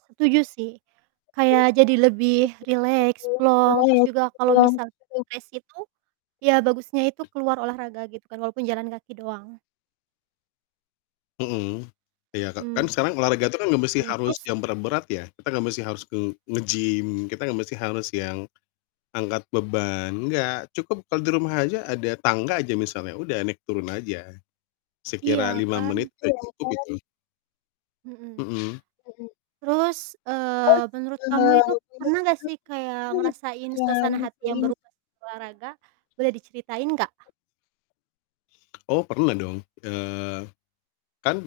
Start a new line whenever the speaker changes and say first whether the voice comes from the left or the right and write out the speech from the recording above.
right: Setuju sih. Kayak jadi lebih rileks, plong, terus juga kalau misal stres itu ya bagusnya itu keluar olahraga, gitu kan, walaupun jalan kaki doang.
left: Mhm. Iya, Kak, kan
right: Mmm,
left: sekarang olahraga itu kan nggak mesti harus
right: terus?
left: yang berat-berat ya, kita nggak mesti harus ke
right: I
left: nge-gym, kita nggak mesti harus yang angkat beban, nggak. Cukup kalau di rumah aja ada tangga aja misalnya, udah, naik turun aja. Sekira
right: Iya
left: 5
right: kan?
left: menit udah cukup itu.
right: Mhm.
left: Mhm.
right: Terus, eee, menurut kamu itu pernah gak sih kayak ngerasain suasana hati yang berubah setelah olahraga? Boleh diceritain gak?
left: Oh, pernah dong, eee, kan